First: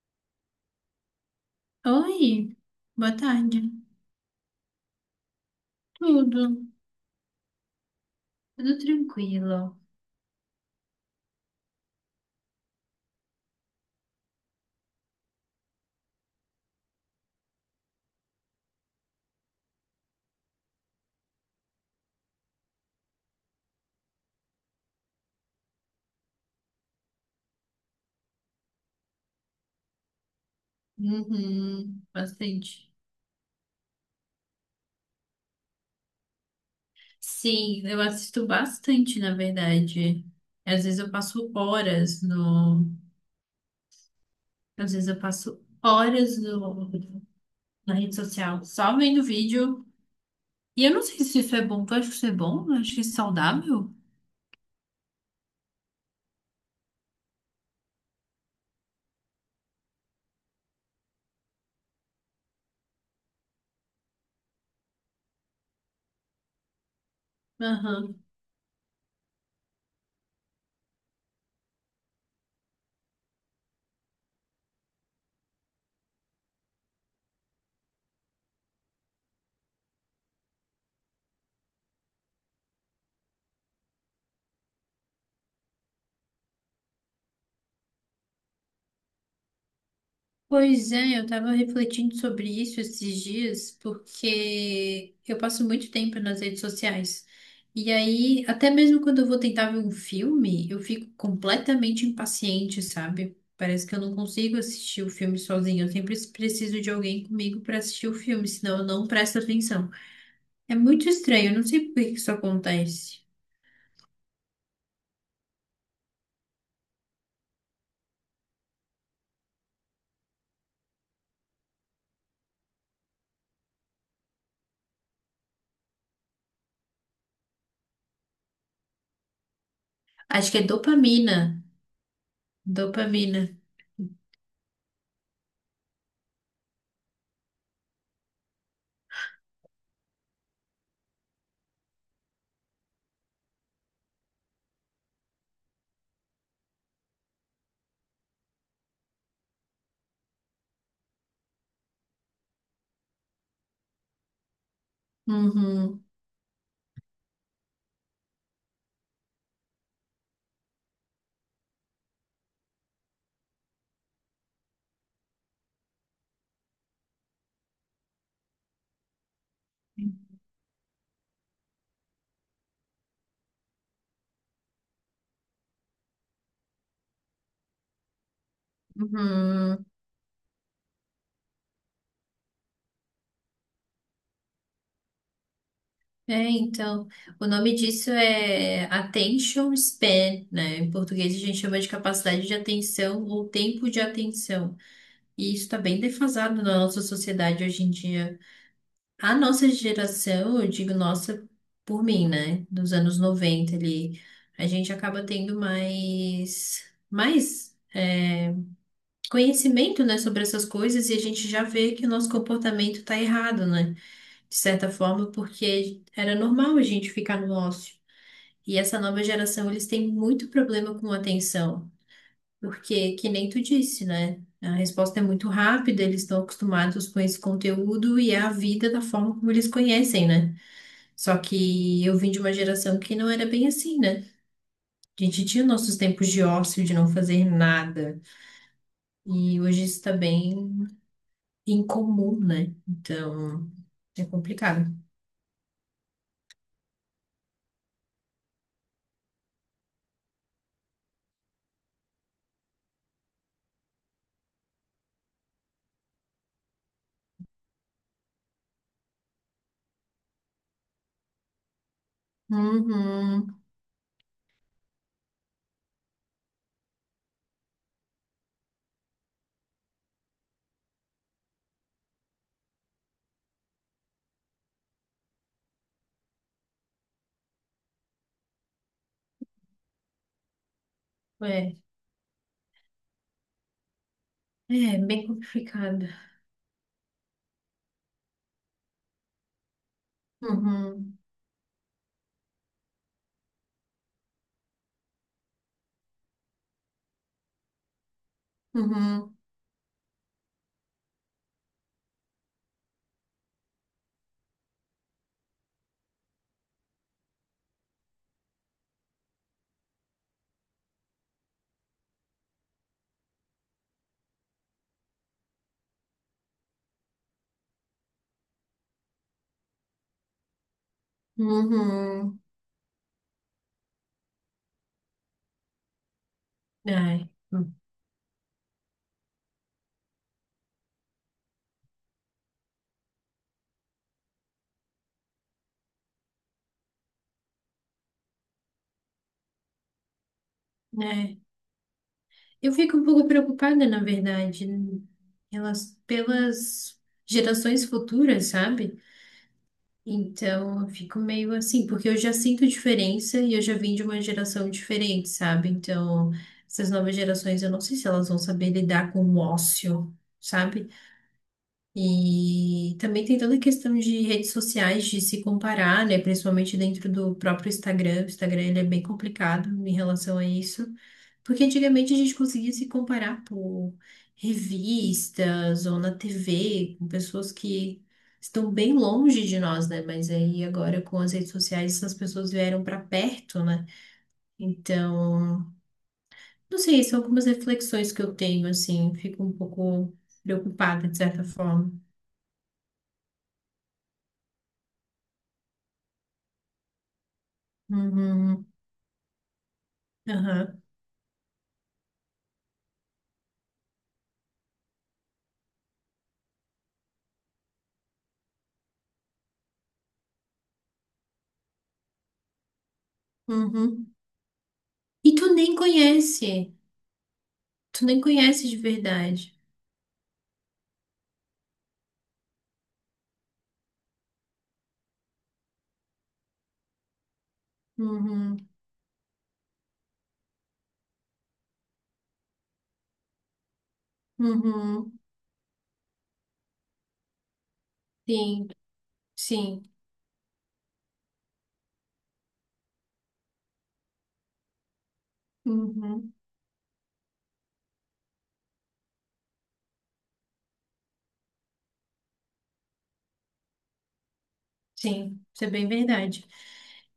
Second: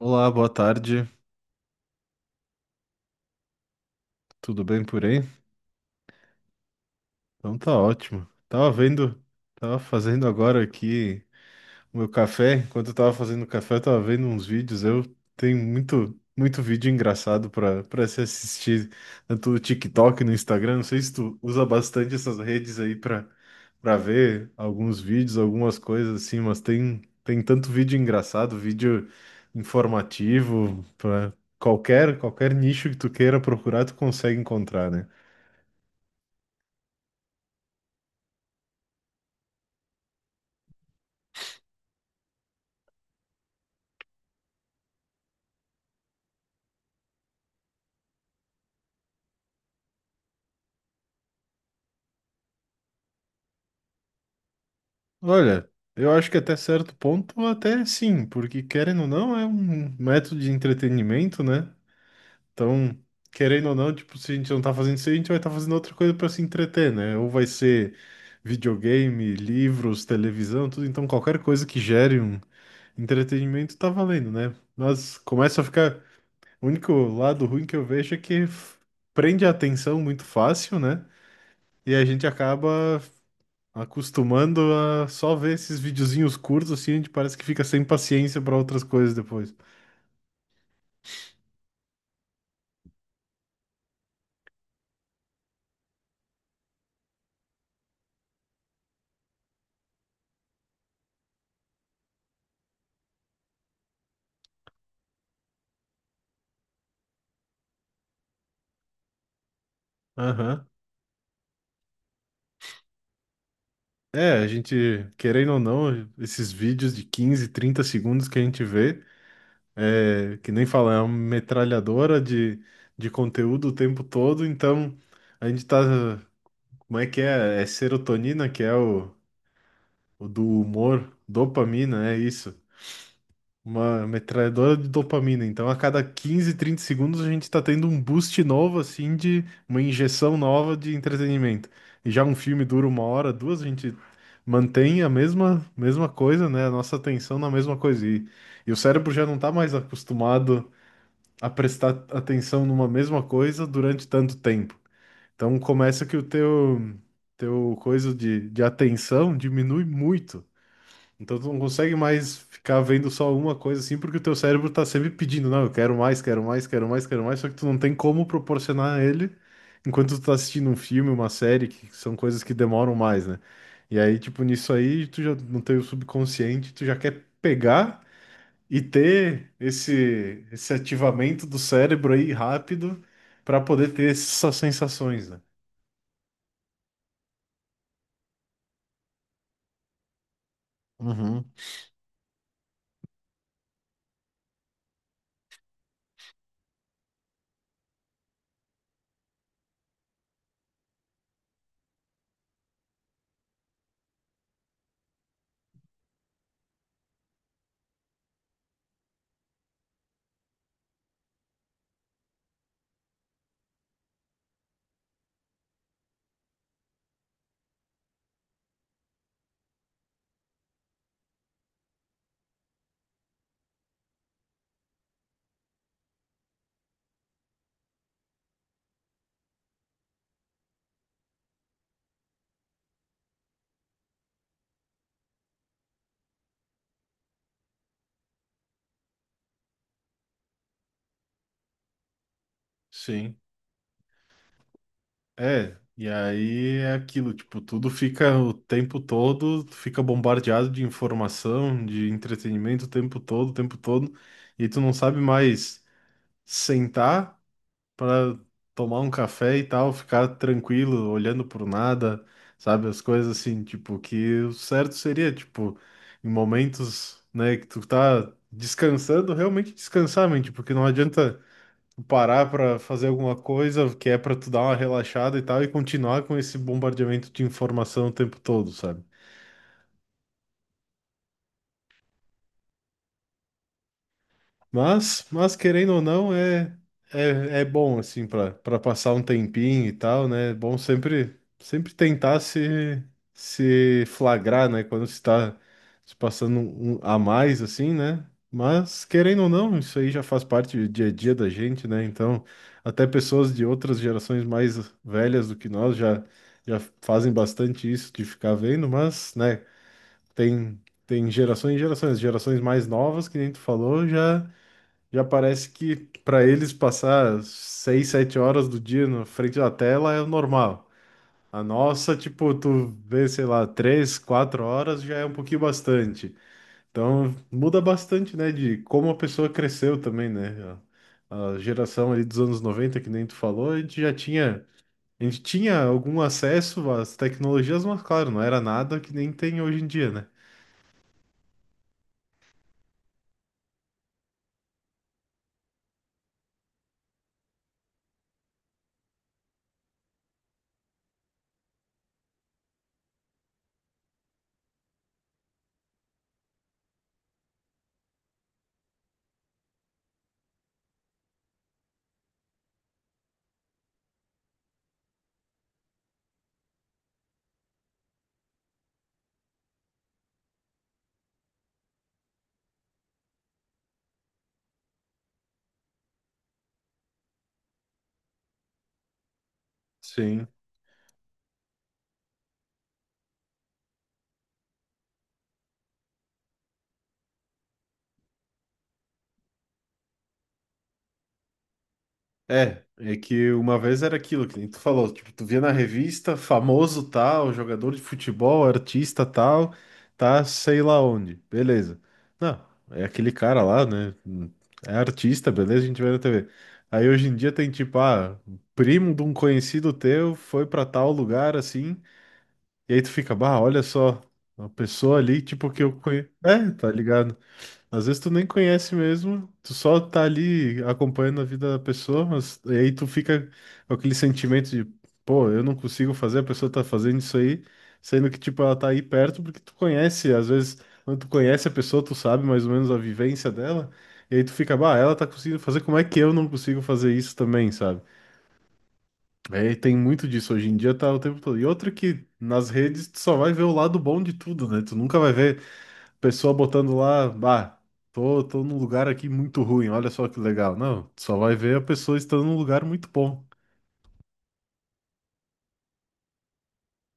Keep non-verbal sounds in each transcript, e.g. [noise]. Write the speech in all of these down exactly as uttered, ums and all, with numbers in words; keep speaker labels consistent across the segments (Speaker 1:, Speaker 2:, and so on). Speaker 1: Olá, boa tarde.
Speaker 2: Oi, boa tarde.
Speaker 1: Tudo bem por aí?
Speaker 2: Tudo,
Speaker 1: Então tá ótimo. Tava
Speaker 2: tudo
Speaker 1: vendo, tava
Speaker 2: tranquilo.
Speaker 1: fazendo agora aqui o meu café. Enquanto eu tava fazendo o café, eu tava vendo uns vídeos. Eu tenho muito, muito vídeo engraçado pra para se assistir, tanto no TikTok, no Instagram. Não sei se tu usa bastante essas redes aí pra para ver alguns vídeos, algumas coisas assim, mas tem tem tanto vídeo engraçado, vídeo informativo, pra
Speaker 2: Uhum,
Speaker 1: qualquer qualquer
Speaker 2: bastante.
Speaker 1: nicho que tu queira procurar, tu consegue encontrar, né?
Speaker 2: Sim, eu assisto bastante, na verdade. Às vezes eu passo horas no, às vezes eu passo horas no, na rede social só vendo vídeo. E eu não sei se isso é bom. Tu acha que isso é bom? Eu acho isso saudável.
Speaker 1: Olha, eu acho que até certo ponto, até sim, porque querendo ou não, é um método de entretenimento, né? Então, querendo ou não, tipo, se a gente não tá fazendo isso, a gente vai estar fazendo outra coisa para se entreter, né? Ou vai ser
Speaker 2: Aham.
Speaker 1: videogame, livros, televisão, tudo. Então, qualquer coisa que gere um entretenimento tá valendo, né? Mas começa a ficar. O único lado ruim que eu vejo é que f- prende a atenção muito fácil, né? E a gente acaba acostumando a só ver esses videozinhos curtos, assim, a gente parece que fica sem paciência para outras coisas depois.
Speaker 2: Pois é, eu estava refletindo sobre isso esses dias, porque eu passo muito tempo nas redes sociais. E aí, até mesmo quando eu vou tentar ver um filme, eu fico completamente impaciente, sabe? Parece que eu não consigo assistir o filme sozinha. Eu sempre preciso de alguém comigo para assistir o filme, senão eu não presto atenção.
Speaker 1: Aham.
Speaker 2: É muito estranho, eu não sei por que que isso acontece.
Speaker 1: É, a gente, querendo ou não, esses vídeos de quinze, trinta segundos que a gente vê, é, que nem fala, é uma metralhadora de, de conteúdo o tempo todo, então a gente tá, como é que é? É serotonina, que é o, o do
Speaker 2: Acho que é
Speaker 1: humor,
Speaker 2: dopamina.
Speaker 1: dopamina, é isso.
Speaker 2: Dopamina.
Speaker 1: Uma metralhadora de dopamina. Então, a cada quinze trinta segundos, a gente está tendo um boost novo, assim, de uma injeção nova de entretenimento. E já um filme dura uma hora, duas, a gente mantém a mesma, mesma coisa, né? A nossa atenção na mesma coisa. E, e o cérebro já não está mais acostumado a prestar atenção numa mesma coisa durante tanto tempo. Então,
Speaker 2: Uhum,
Speaker 1: começa que o teu, teu coisa de, de atenção diminui muito. Então tu não consegue mais ficar vendo só uma coisa assim, porque o teu cérebro tá sempre pedindo, não, eu quero mais, quero mais, quero mais, quero mais, só que tu não tem como proporcionar a ele enquanto tu tá assistindo um filme, uma série, que são coisas que demoram mais, né? E aí, tipo, nisso aí, tu já não tem o subconsciente, tu já quer pegar e ter
Speaker 2: uhum.
Speaker 1: esse, esse ativamento do cérebro aí rápido pra poder ter essas sensações, né?
Speaker 2: É, então, o nome disso é attention span, né? Em português a
Speaker 1: Uhum.
Speaker 2: gente chama de capacidade de atenção ou tempo de atenção. E isso está bem defasado na nossa sociedade hoje em dia. A nossa geração, eu digo nossa por mim, né? Dos anos noventa ali, a gente acaba tendo mais, mais é, conhecimento, né, sobre essas coisas e a gente já vê que o nosso comportamento está errado, né? De certa forma, porque era normal a gente ficar no ócio. E essa nova geração, eles têm muito problema com atenção, porque, que nem tu disse, né? A resposta é muito rápida, eles estão acostumados com esse conteúdo e é a vida da forma como eles conhecem, né? Só que eu vim de uma geração que não era bem assim, né? A gente tinha nossos tempos de ócio, de não fazer nada, e hoje isso está bem incomum, né?
Speaker 1: Sim.
Speaker 2: Então, é complicado.
Speaker 1: É, e aí é aquilo, tipo, tudo fica o tempo todo, tu fica bombardeado de informação, de entretenimento o tempo todo, o tempo todo, e tu não sabe mais sentar para tomar um café e tal, ficar tranquilo, olhando por nada, sabe? As coisas
Speaker 2: Uhum.
Speaker 1: assim, tipo, que o certo seria, tipo, em momentos, né, que tu tá descansando, realmente descansar, mente, porque não adianta parar para fazer alguma coisa que é para tu dar uma relaxada e tal e continuar com esse bombardeamento de informação o tempo todo, sabe?
Speaker 2: É, é
Speaker 1: Mas,
Speaker 2: bem
Speaker 1: mas querendo ou
Speaker 2: complicado.
Speaker 1: não, é, é, é bom, assim, para para passar um tempinho e tal, né? É bom
Speaker 2: Uhum.
Speaker 1: sempre, sempre tentar se, se flagrar, né? Quando se está se passando um- um a mais, assim, né? Mas,
Speaker 2: Uhum.
Speaker 1: querendo ou não, isso aí já faz parte do dia a dia da gente, né? Então, até pessoas de outras gerações mais velhas do que nós já, já fazem bastante isso de ficar vendo, mas, né? Tem, tem gerações e gerações. Gerações mais novas, que nem tu falou, já já parece que para eles passar seis, sete horas do dia na frente da tela é o normal. A nossa,
Speaker 2: Uhum.
Speaker 1: tipo, tu vê, sei lá, três, quatro horas já é um pouquinho bastante.
Speaker 2: Ai,
Speaker 1: Então muda bastante, né, de como a pessoa cresceu também, né? A, a geração ali dos anos noventa que nem tu falou, a gente já tinha, a gente tinha algum acesso às tecnologias, mas claro, não era nada que nem tem hoje em dia, né?
Speaker 2: né? Eu fico um pouco preocupada, na verdade, em relação- pelas gerações futuras, sabe? Então, eu fico meio assim, porque eu já sinto diferença e eu já vim de uma geração diferente, sabe? Então, essas novas gerações, eu não sei se elas vão saber lidar com o ócio, sabe? E também tem toda a questão de redes sociais, de se comparar, né? Principalmente dentro do próprio Instagram. O Instagram, ele é bem complicado em relação a isso. Porque antigamente a gente conseguia se comparar por revistas ou na T V, com pessoas que estão bem longe de nós, né? Mas
Speaker 1: Sim.
Speaker 2: aí agora com as redes sociais essas pessoas vieram para perto, né? Então, não sei, são algumas reflexões que eu tenho, assim, fico um pouco preocupada de certa forma.
Speaker 1: É, é que uma vez era aquilo que nem tu falou, tipo, tu via na revista, famoso tal, jogador de futebol,
Speaker 2: Uhum,
Speaker 1: artista tal, tá sei
Speaker 2: aham,
Speaker 1: lá onde, beleza. Não, é aquele cara lá, né? É artista, beleza, a gente vê na T V. Aí hoje em dia tem tipo, ah, primo de um conhecido teu foi pra tal lugar assim, e aí tu fica, bah, olha
Speaker 2: uhum.
Speaker 1: só, uma pessoa
Speaker 2: E
Speaker 1: ali,
Speaker 2: tu
Speaker 1: tipo,
Speaker 2: nem
Speaker 1: que eu conheço. É,
Speaker 2: conhece,
Speaker 1: tá ligado?
Speaker 2: tu
Speaker 1: Às
Speaker 2: nem
Speaker 1: vezes tu nem
Speaker 2: conhece de
Speaker 1: conhece mesmo,
Speaker 2: verdade.
Speaker 1: tu só tá ali acompanhando a vida da pessoa, mas e aí tu fica com aquele sentimento de, pô, eu não consigo fazer, a pessoa tá fazendo isso aí, sendo que, tipo,
Speaker 2: Uhum,
Speaker 1: ela tá aí perto porque tu conhece, às vezes, quando tu conhece a pessoa, tu sabe mais ou menos a vivência dela, e aí tu fica, bah,
Speaker 2: uhum,
Speaker 1: ela tá conseguindo fazer, como é que eu não consigo fazer isso também, sabe?
Speaker 2: sim,
Speaker 1: É, e
Speaker 2: sim.
Speaker 1: tem muito disso hoje em dia, tá o tempo todo. E outra que nas redes tu só vai ver o lado bom de tudo, né? Tu nunca vai ver
Speaker 2: Uhum.
Speaker 1: pessoa botando lá, bah, tô, tô num lugar aqui muito ruim, olha só que legal. Não, tu só vai ver a pessoa estando num lugar muito bom.
Speaker 2: Sim, isso é bem verdade.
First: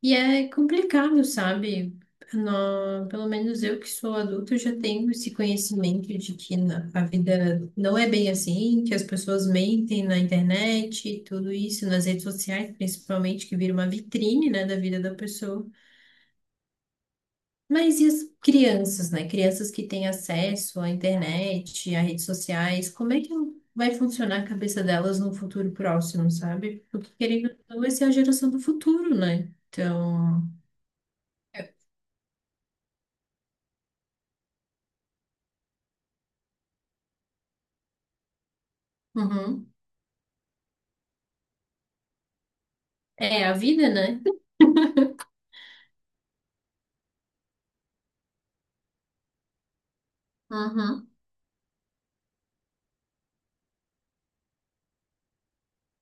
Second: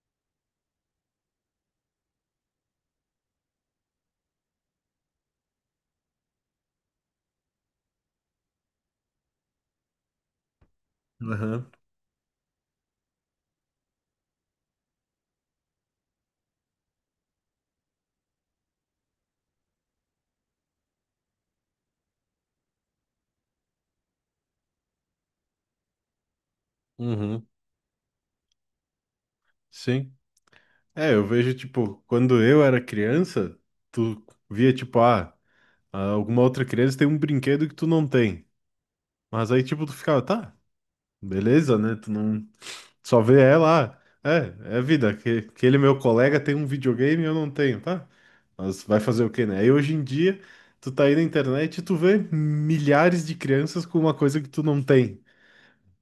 Speaker 2: E é complicado, sabe? Nó- pelo menos eu que sou adulta, eu já tenho esse conhecimento de que na- a vida não é bem assim, que as pessoas mentem na internet, tudo
Speaker 1: Aham.
Speaker 2: isso, nas redes sociais, principalmente, que vira uma vitrine, né, da vida da pessoa. Mas e as crianças, né? Crianças que têm acesso à internet, a redes sociais, como é que vai funcionar a cabeça delas no futuro próximo, sabe? Porque
Speaker 1: Uhum,
Speaker 2: querendo ou não, vai ser a geração do futuro, né?
Speaker 1: sim.
Speaker 2: Então,
Speaker 1: É, eu vejo, tipo, quando eu era criança, tu via, tipo, ah, alguma outra criança tem um brinquedo que tu não tem. Mas aí,
Speaker 2: uhum.
Speaker 1: tipo, tu ficava, tá. Beleza, né? Tu não só vê
Speaker 2: É a vida,
Speaker 1: ela.
Speaker 2: né?
Speaker 1: Ah, é, é vida. Que, aquele meu colega tem um videogame e eu não tenho, tá? Mas vai fazer o quê, né? Aí hoje em dia, tu tá
Speaker 2: Uhum,
Speaker 1: aí na internet e tu vê milhares de crianças com uma coisa que tu não tem.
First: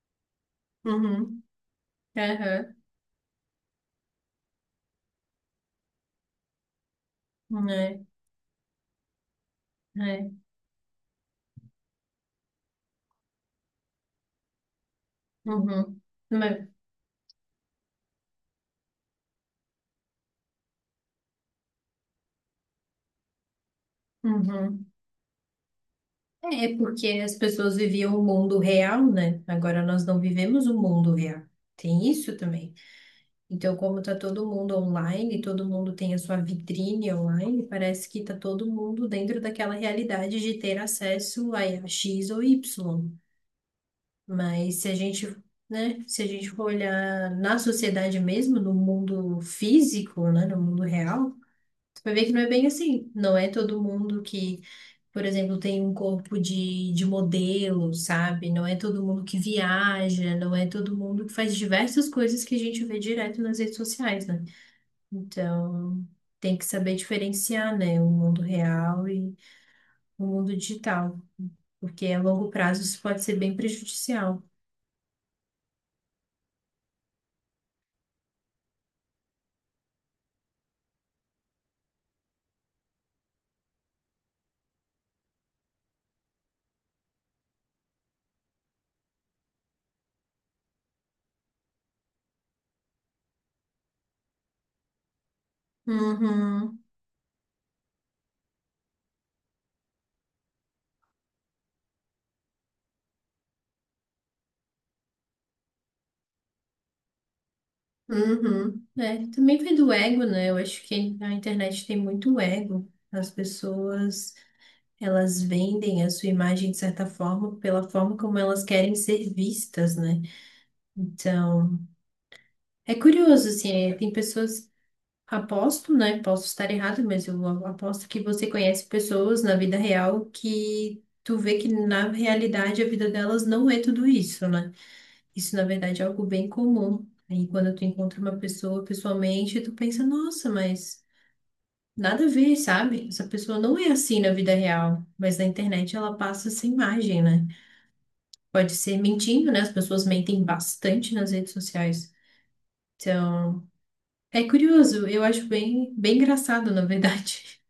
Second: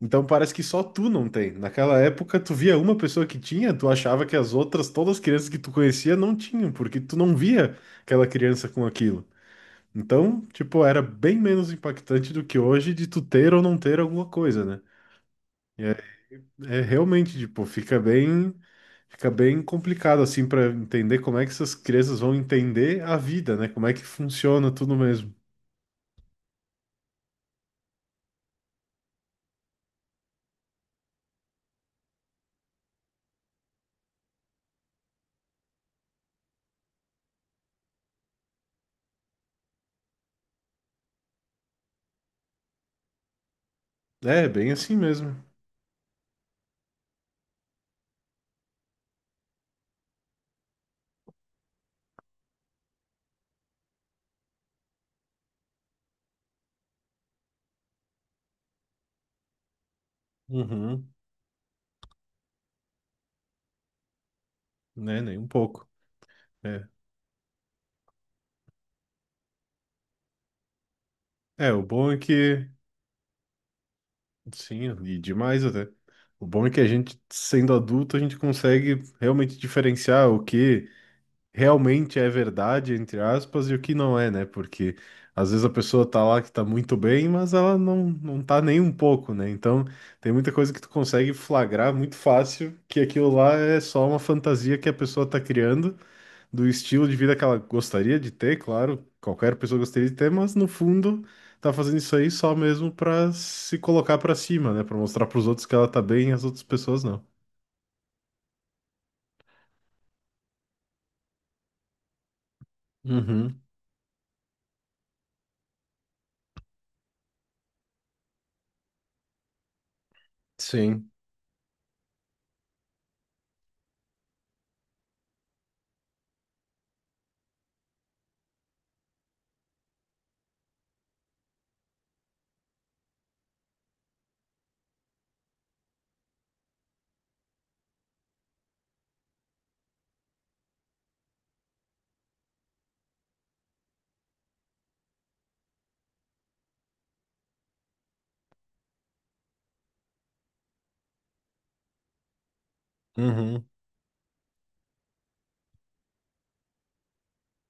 Speaker 1: Então parece que só tu não
Speaker 2: uhum,
Speaker 1: tem. Naquela época, tu
Speaker 2: aham,
Speaker 1: via uma pessoa que tinha, tu achava que as outras, todas as crianças que tu conhecia, não tinham, porque tu não via
Speaker 2: é,
Speaker 1: aquela criança com aquilo.
Speaker 2: é,
Speaker 1: Então, tipo, era bem menos impactante do que hoje de tu ter ou não ter alguma coisa, né?
Speaker 2: uhum, mas-
Speaker 1: É realmente, tipo, fica bem, fica bem complicado assim para entender como é que essas crianças vão entender a vida, né? Como é que funciona
Speaker 2: uhum.
Speaker 1: tudo mesmo.
Speaker 2: É é porque as pessoas viviam o mundo real, né? Agora nós não vivemos o mundo real. Tem isso também. Então, como está todo mundo online, todo mundo tem a sua vitrine online, parece que está todo mundo dentro daquela realidade de ter acesso a X ou Y.
Speaker 1: É, bem
Speaker 2: Mas se
Speaker 1: assim
Speaker 2: a gente,
Speaker 1: mesmo.
Speaker 2: né, se a gente for olhar na sociedade mesmo, no mundo físico, né, no mundo real, você vai ver que não é bem assim. Não é todo mundo que, por exemplo, tem um corpo de, de modelo, sabe? Não é todo mundo que viaja, não é todo
Speaker 1: Uhum,
Speaker 2: mundo que faz diversas coisas que a gente vê direto nas redes sociais, né?
Speaker 1: né? Nem um pouco.
Speaker 2: Então, tem que
Speaker 1: É.
Speaker 2: saber diferenciar, né, o mundo real e o mundo digital,
Speaker 1: É, o
Speaker 2: porque
Speaker 1: bom é
Speaker 2: a longo
Speaker 1: que,
Speaker 2: prazo isso pode ser bem prejudicial.
Speaker 1: sim, e demais até. O bom é que a gente, sendo adulto, a gente consegue realmente diferenciar o que realmente é verdade, entre aspas, e o que não é, né? Porque às vezes a pessoa tá lá que tá muito bem, mas ela não, não tá nem um pouco, né? Então tem muita coisa que tu consegue flagrar muito fácil que aquilo lá é só uma fantasia que a pessoa tá criando do
Speaker 2: Uhum,
Speaker 1: estilo de vida que ela gostaria de ter, claro, qualquer pessoa gostaria de ter, mas no fundo tá fazendo isso aí só mesmo pra se colocar pra cima, né? Pra mostrar pros outros que ela tá bem e as outras pessoas não.
Speaker 2: uhum. É, também vem do ego, né? Eu acho que a internet tem muito ego. As
Speaker 1: Uhum,
Speaker 2: pessoas, elas vendem a sua imagem de certa forma pela forma como elas querem ser vistas, né?
Speaker 1: sim.
Speaker 2: Então, é curioso, assim, é, tem pessoas. Aposto, né? Posso estar errado, mas eu aposto que você conhece pessoas na vida real que tu vê que na realidade a vida delas não é tudo isso, né? Isso na verdade é algo bem comum. Aí quando tu encontra uma pessoa pessoalmente, tu pensa, nossa, mas nada a ver, sabe? Essa pessoa não é assim na vida real, mas na internet ela passa essa imagem, né? Pode ser mentindo, né? As pessoas mentem bastante nas redes sociais.
Speaker 1: Uhum.
Speaker 2: Então, é curioso, eu acho bem, bem engraçado, na verdade.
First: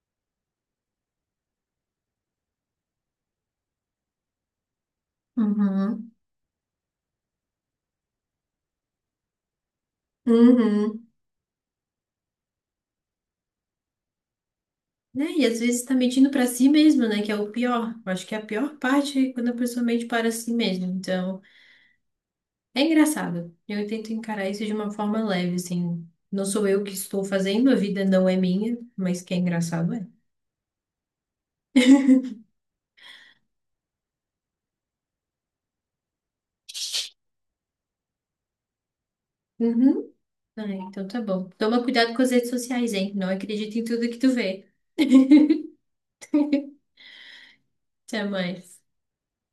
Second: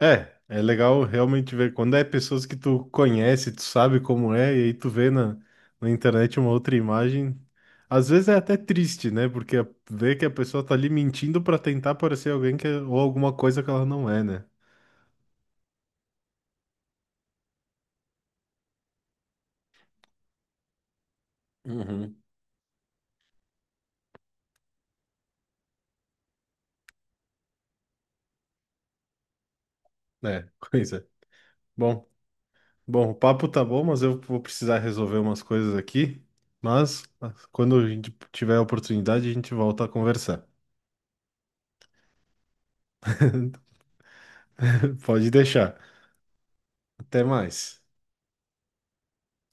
Speaker 1: É, é legal realmente ver quando é pessoas que tu conhece, tu sabe como é, e aí tu vê na, na
Speaker 2: Uhum.
Speaker 1: internet uma outra imagem. Às vezes é até triste, né? Porque a- vê que a pessoa tá ali
Speaker 2: Uhum.
Speaker 1: mentindo pra tentar parecer alguém que é- ou alguma coisa que ela não é, né?
Speaker 2: Né? E às vezes tá mentindo pra si mesmo, né? Que é o pior. Eu acho que é a pior parte é quando a pessoa mente para si mesmo. Então,
Speaker 1: Uhum.
Speaker 2: é engraçado. Eu tento encarar isso de uma forma leve, assim. Não sou eu que estou fazendo, a vida não é minha, mas que é engraçado é.
Speaker 1: É, [laughs] coisa. Bom,
Speaker 2: [laughs]
Speaker 1: bom, o papo tá bom, mas eu vou precisar resolver umas coisas aqui. Mas quando a gente tiver a oportunidade, a gente volta a
Speaker 2: Uhum.
Speaker 1: conversar.
Speaker 2: Ah, então tá bom. Toma cuidado com as redes sociais, hein? Não
Speaker 1: [laughs]
Speaker 2: acredita em tudo que tu vê. [laughs]
Speaker 1: Pode deixar. Até mais.
Speaker 2: Até mais.